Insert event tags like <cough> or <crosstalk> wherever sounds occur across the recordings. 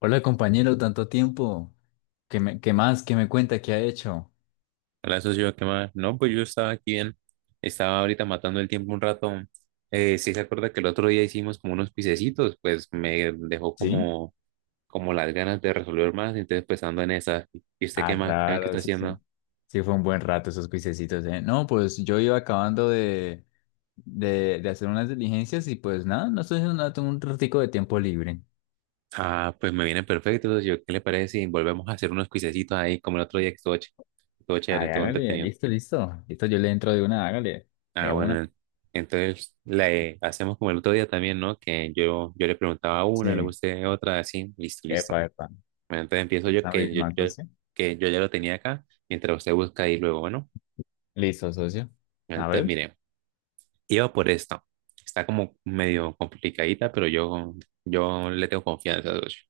Hola compañero, tanto tiempo. ¿Qué más? ¿Qué me cuenta? ¿Qué ha hecho? Hola, socio, ¿qué más? No, pues yo estaba aquí bien. Estaba ahorita matando el tiempo un rato. Sí se acuerda que el otro día hicimos como unos pisecitos, pues me dejó ¿Sí? como las ganas de resolver más, entonces pues ando en esa. ¿Y usted qué Ah, más? ¿Qué claro, está sí, sí. haciendo? Sí, fue un buen rato esos cuisecitos, ¿eh? No, pues yo iba acabando de hacer unas diligencias y pues nada, no estoy haciendo nada, tengo un ratico de tiempo libre. Ah, pues me viene perfecto, socio. ¿Qué le parece si volvemos a hacer unos pisecitos ahí como el otro día que estuvo chévere, Ay, estuvo hágale, entretenido? listo, listo. Listo, yo le entro de una, hágale, Ah, de una. bueno, entonces le hacemos como el otro día también, ¿no? Que yo le preguntaba una, luego Sí, usted otra, así, listo, epa, listo. epa. Bueno, entonces empiezo yo Esa misma, socio. que yo ya lo tenía acá, mientras usted busca y luego, bueno, Listo, socio. A entonces ver, mire, iba por esta. Está como medio complicadita, pero yo le tengo confianza, socio.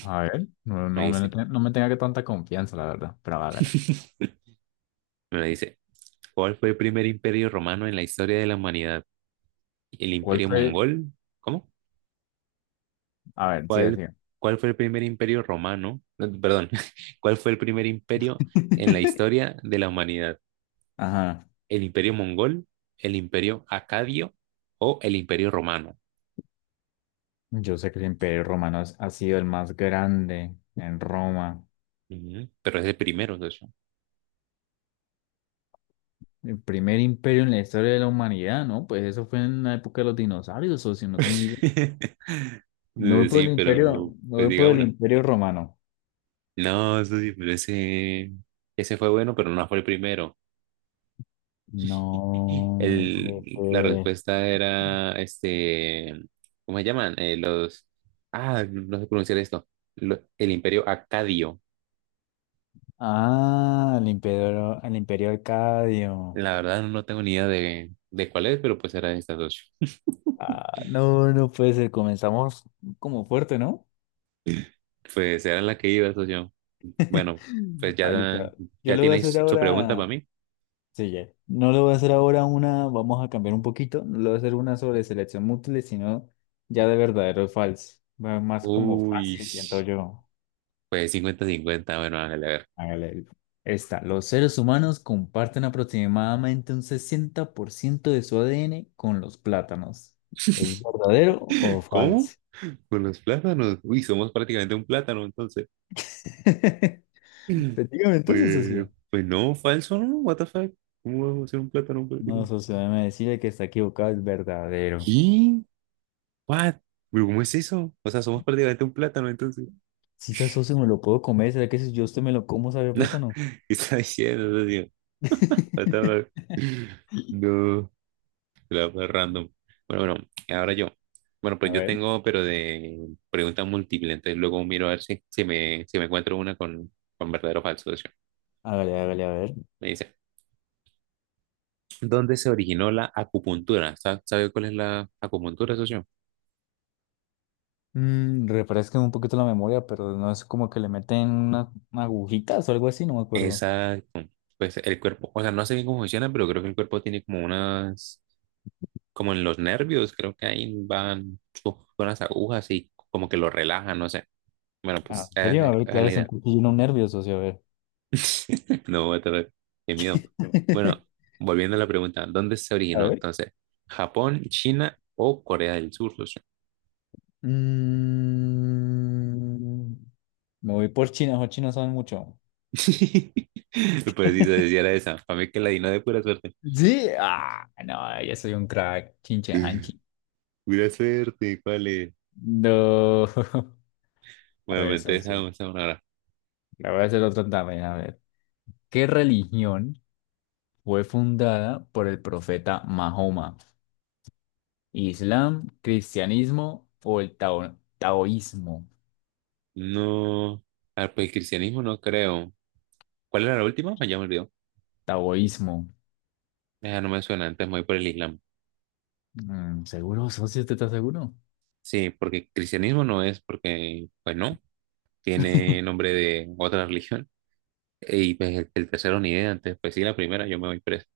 a ver. No, Me no me, dice, no me tenga que tanta confianza, la verdad, pero hágale. <laughs> me dice, ¿cuál fue el primer imperio romano en la historia de la humanidad? ¿El ¿Cuál imperio fue? mongol? ¿Cómo? A ver, sigue, ¿Cuál, sigue. cuál fue el primer imperio romano? No, perdón, <laughs> ¿cuál fue el primer imperio en la <laughs> historia de la humanidad? Ajá. ¿El imperio mongol? ¿El imperio acadio o el imperio romano? Yo sé que el Imperio Romano ha sido el más grande en Roma. Ujú, pero es de primeros, de <laughs> El primer imperio en la historia de la humanidad, ¿no? Pues eso fue en la época de los dinosaurios, o si no tengo idea. Me voy por sí, el imperio, pero Me pues voy por diga el una. imperio romano. No, eso sí, pero ese fue bueno, pero no fue el primero. <clears throat> No, pues, El, la respuesta era, este, ¿cómo se llaman? Los, ah, no sé pronunciar esto. El Imperio Acadio. Ah, el imperio arcadio. La verdad no tengo ni idea de cuál es, pero pues era de estas dos. Ah, no, no puede ser. Comenzamos como fuerte, ¿no? <laughs> Pues era la que iba, socio. Bueno, pues Mm. Ah, listo. ya, Yo ya le voy a hacer tienes su pregunta para ahora mí. Sí, ya. No le voy a hacer ahora una, vamos a cambiar un poquito, no le voy a hacer una sobre selección múltiple, sino ya de verdadero o falso. Va más como Uy. fácil, siento yo. Pues 50/50 bueno, Ángel, a ver. Hágale. Esta, los seres humanos comparten aproximadamente un 60% de su ADN con los plátanos. ¿Es verdadero o ¿Cómo? falso? Con los plátanos. Uy, somos prácticamente un plátano, entonces. <laughs> <clears throat> Efectivamente, entonces, Pues, socio. pues no, falso, ¿no? What the fuck? ¿Cómo vamos a ser un plátano No, prácticamente? socio, déjeme decirle que está equivocado, es verdadero. ¿Qué? What? ¿Pero cómo es eso? O sea, somos prácticamente un plátano, entonces. Si esa socio me lo puedo comer, ¿será que si yo a usted me lo como sabe a plátano? <laughs> ¿Qué está diciendo, tío? What the fuck? <laughs> No, la fue random. Bueno, bueno, ahora yo. Bueno, A pues yo ver. tengo, pero de pregunta múltiple, entonces luego miro a ver si me encuentro una con verdadero o falso, socio. Hágale, hágale, a ver. Me dice, ¿dónde se originó la acupuntura? ¿Sabe cuál es la acupuntura, socio? Mm, refresquen un poquito la memoria, pero no es como que le meten una agujitas o algo así, no me acuerdo. Exacto. Pues el cuerpo, o sea, no sé bien cómo funciona, pero creo que el cuerpo tiene como unas, como en los nervios, creo que ahí van unas agujas y como que lo relajan, no sé. Bueno, Ah. pues ¿En esa serio? A es ver, esa es claro, la es un idea. nervioso, nervios, socio, a ver. <laughs> No, voy a tener, qué miedo. Bueno, <laughs> volviendo a la pregunta, ¿dónde se A originó ver. entonces? ¿Japón, China o Corea del Sur, socio? Mm, me voy por China, los chinos saben mucho. <laughs> Pues sí, se decía era esa, para mí que la di, no de pura suerte. Sí. Ah, no, yo soy un crack. Chinche Hanchi. Pura suerte, ¿cuál es? No. <laughs> A Bueno, ver, entonces socio. hagamos esa una hora. La voy a hacer otra también. A ver. ¿Qué religión fue fundada por el profeta Mahoma? Islam, cristianismo o el taoísmo. No, ah, pues el cristianismo no creo. ¿Cuál era la última? Ya me olvidó. Taoísmo. Ah, no me suena, antes me voy por el islam. Mm, ¿seguro, socio? ¿Usted está seguro? Sí, porque cristianismo no es porque, pues no, tiene nombre de otra religión. Y pues el tercero ni idea, antes pues sí, la primera yo me voy presa.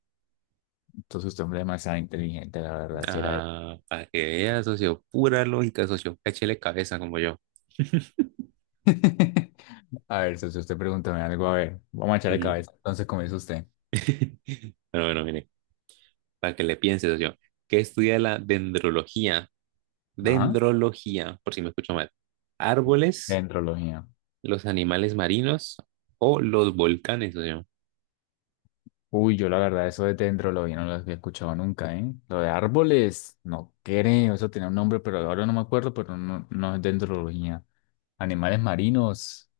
Entonces usted es hombre demasiado inteligente, la verdad, si era él. Ah, para que veas, socio, pura lógica, socio, cáchele cabeza como yo. <laughs> A ver, socio, usted pregúntame algo, a ver. Vamos a echarle Mm. cabeza. Entonces comienza usted. <laughs> Pero bueno, mire, para que le piense, socio. ¿Qué estudia la dendrología? Ajá. Dendrología, por si me escucho mal. Árboles, Dendrología. los animales marinos o los volcanes, socio. Uy, yo la verdad, eso de dendrología no lo había escuchado nunca, ¿eh? Lo de árboles, no creo, eso tenía un nombre, pero ahora no me acuerdo, pero no, no es dendrología. Animales marinos.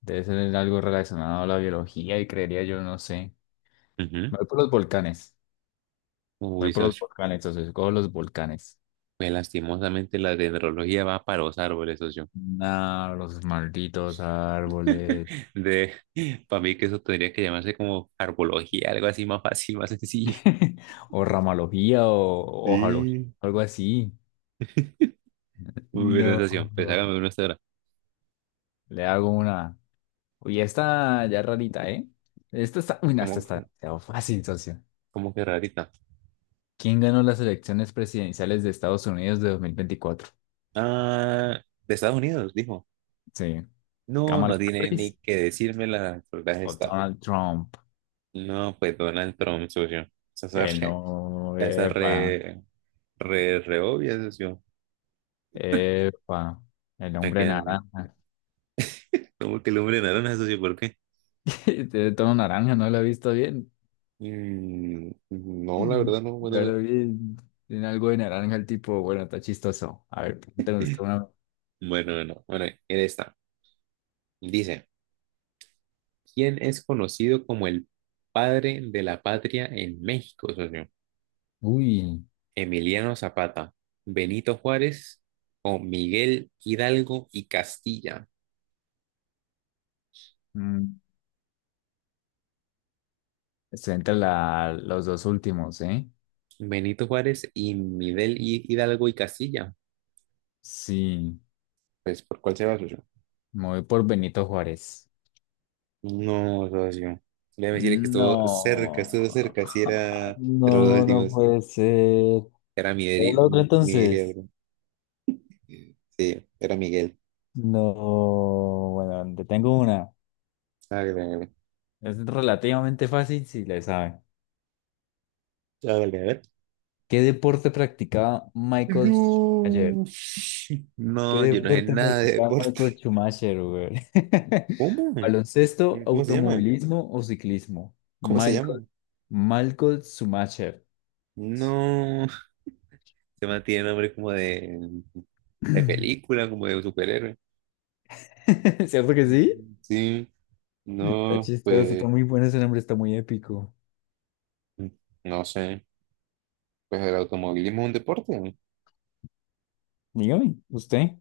Debe ser algo relacionado a la biología y creería yo, no sé. Ujú. Me voy por los volcanes. Me voy Uy, por los socio. volcanes, entonces escojo los volcanes. Pues lastimosamente la dendrología va para los árboles, socio. Nah, los malditos árboles. <laughs> De, para mí que eso tendría que llamarse como arbología, algo así más fácil, más sencillo. <laughs> O ramalogía o hojalogía, Sí. algo así. Muy buena socio. Pues No. hágame una hasta ahora. Le hago una. Uy, esta ya rarita, ¿eh? Esta está. Uy, no, ¿Cómo, esta está demasiado fácil, socio. cómo que rarita? ¿Quién ganó las elecciones presidenciales de Estados Unidos de 2024? Ah, de Estados Unidos, dijo. Sí. No, ¿Kamala no tiene ni Harris que decirme la verdad o está. Donald Trump? No, pues Donald Trump, socio. Esa es El re, no, esa es epa, re, re, re obvia, socio. epa, el La hombre que- naranja. ¿Cómo que el hombre naranja, socio? ¿Por qué? <laughs> Tiene tono naranja, no lo he visto bien. Mm, no, la verdad <clears throat> no Yo puedo. lo vi, tiene algo de naranja el tipo, bueno, está chistoso. A ver, pregúntame usted una. Bueno, no, bueno, él está. Dice, ¿quién es conocido como el padre de la patria en México, socio? Uy, Emiliano Zapata, Benito Juárez o Miguel Hidalgo y Castilla. mm, estoy entre la, los dos últimos, ¿eh? Benito Juárez y Hidalgo y Castilla. Sí, Pues, ¿por cuál se va, socio? me voy por Benito Juárez. No, socio. Déjame decirle que estuvo cerca, estuvo No, cerca. Si era <laughs> de los dos no, no últimos. puede ser. ¿Es Era Miguel, ¿El otro Miguel y entonces? algo. Sí, era Miguel. No, bueno, te tengo una. Hágale, hágale. Es relativamente fácil si le saben. Hágale, a ver. ¿Qué deporte practicaba Michael Schumacher? No. ¿Qué No, yo no sé deporte nada de practicaba deporte. Michael Schumacher, güey? <laughs> ¿Cómo? ¿Baloncesto, ¿Cómo se llama? automovilismo o ciclismo? ¿Cómo se llama? Michael, Michael Schumacher. No. Se mantiene nombre como de <clears throat> película, como de superhéroe. ¿Cierto que sí? Mm, sí. Está No, chistoso, está pues, muy bueno ese nombre, está muy épico. no sé. Pues el automovilismo es un deporte, ¿no? Dígame, ¿usted?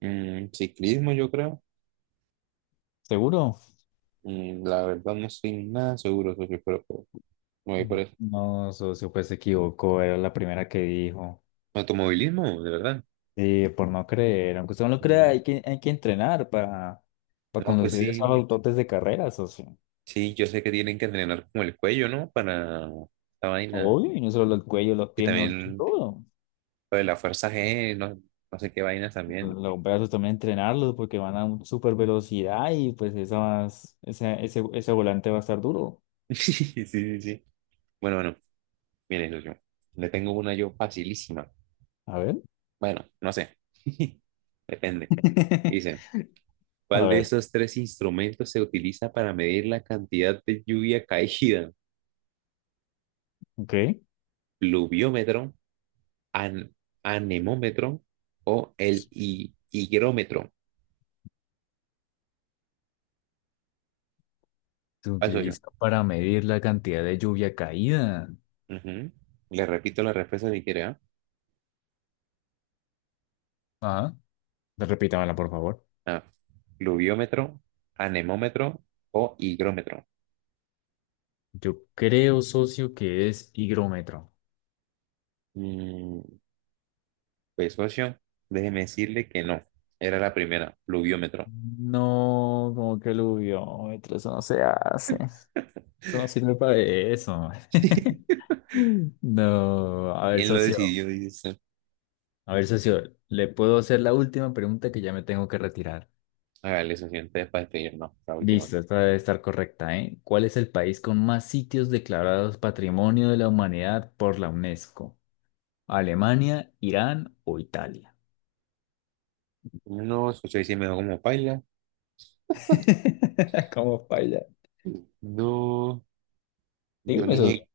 Mm, ciclismo, yo creo. ¿Seguro? Mm, la verdad no estoy nada seguro, socio, pero pues, me voy por eso. No, socio, pues se equivocó, era la primera que dijo. Automovilismo, de verdad. Sí, por no creer, aunque usted no lo crea, Mm, hay que entrenar para no, pues conducir esos sí, autotes de carreras, o sea, sí, yo sé que tienen que entrenar como el cuello, ¿no? Para esta vaina. obvio, y no solo el cuello, los Y pies, mejor dicho, también todo. lo de la fuerza G, no, no sé qué vainas Pues, también. los brazos también entrenarlos porque van a una super velocidad y pues esas, ese volante va a estar duro. <laughs> Sí, sí, sí. Bueno, bueno, mire, socio, le tengo una yo facilísima. A ver, Bueno, no sé. <laughs> Depende. <laughs> Dice, a ¿cuál de ver, esos tres instrumentos se utiliza para medir la cantidad de lluvia caída? ok. ¿Pluviómetro, an- anemómetro o el higrómetro? Se Paso yo. utiliza para medir la cantidad de lluvia caída. Ujú. Le repito la respuesta si quiere, ¿ah? Ajá. Repítamela, por favor. Ah, pluviómetro, anemómetro o higrómetro. Yo creo, socio, que es higrómetro. Mm, pues socio, déjeme decirle que no. Era la primera, pluviómetro. No, como que luviómetro, eso no se hace. Eso no sirve para eso. <laughs> Mm. No, a ver, ¿Quién lo socio. decidió? Dice, ¿usted? A ver, socio, le puedo hacer la última pregunta que ya me tengo que retirar. Hágale, socio, entonces para despedirnos, la última. Listo, esta debe estar correcta, ¿eh? ¿Cuál es el país con más sitios declarados Patrimonio de la Humanidad por la UNESCO? ¿Alemania, Irán o Italia? No, socio, ahí sí me dejó como paila. <laughs> ¿Cómo baila? No, yo Dígame, ni socio. sé,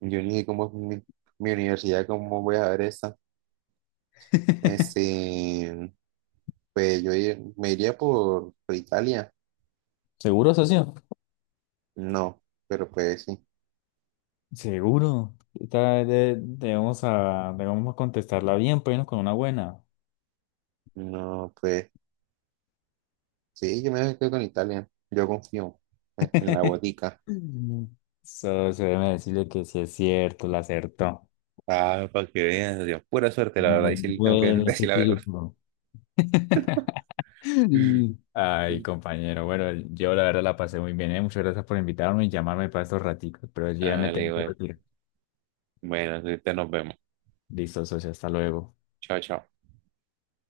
yo ni sé cómo es mi, mi universidad, cómo voy a ver esa. <laughs> Este, pues yo me iría por Italia. ¿Seguro, socio? No, pero pues sí. Seguro. Esta vez debemos, a, debemos contestarla bien, pues no con una buena. No, pues sí, yo me quedo con Italia. Yo confío en la <laughs> botica. Solo se debe decirle que sí es cierto, la acertó. Ah, para que veas, Dios, pura suerte, la verdad, y Muy sí tengo que <laughs> bueno ese decir la verdad. tipo. <laughs> <laughs> Ay, compañero, bueno, yo la verdad la pasé muy bien, ¿eh? Muchas gracias por invitarme y llamarme para estos raticos, pero yo ya me Dale, tengo que güey. retirar. Bueno, ahorita nos vemos. Listo, socio, hasta luego. Chao, chao.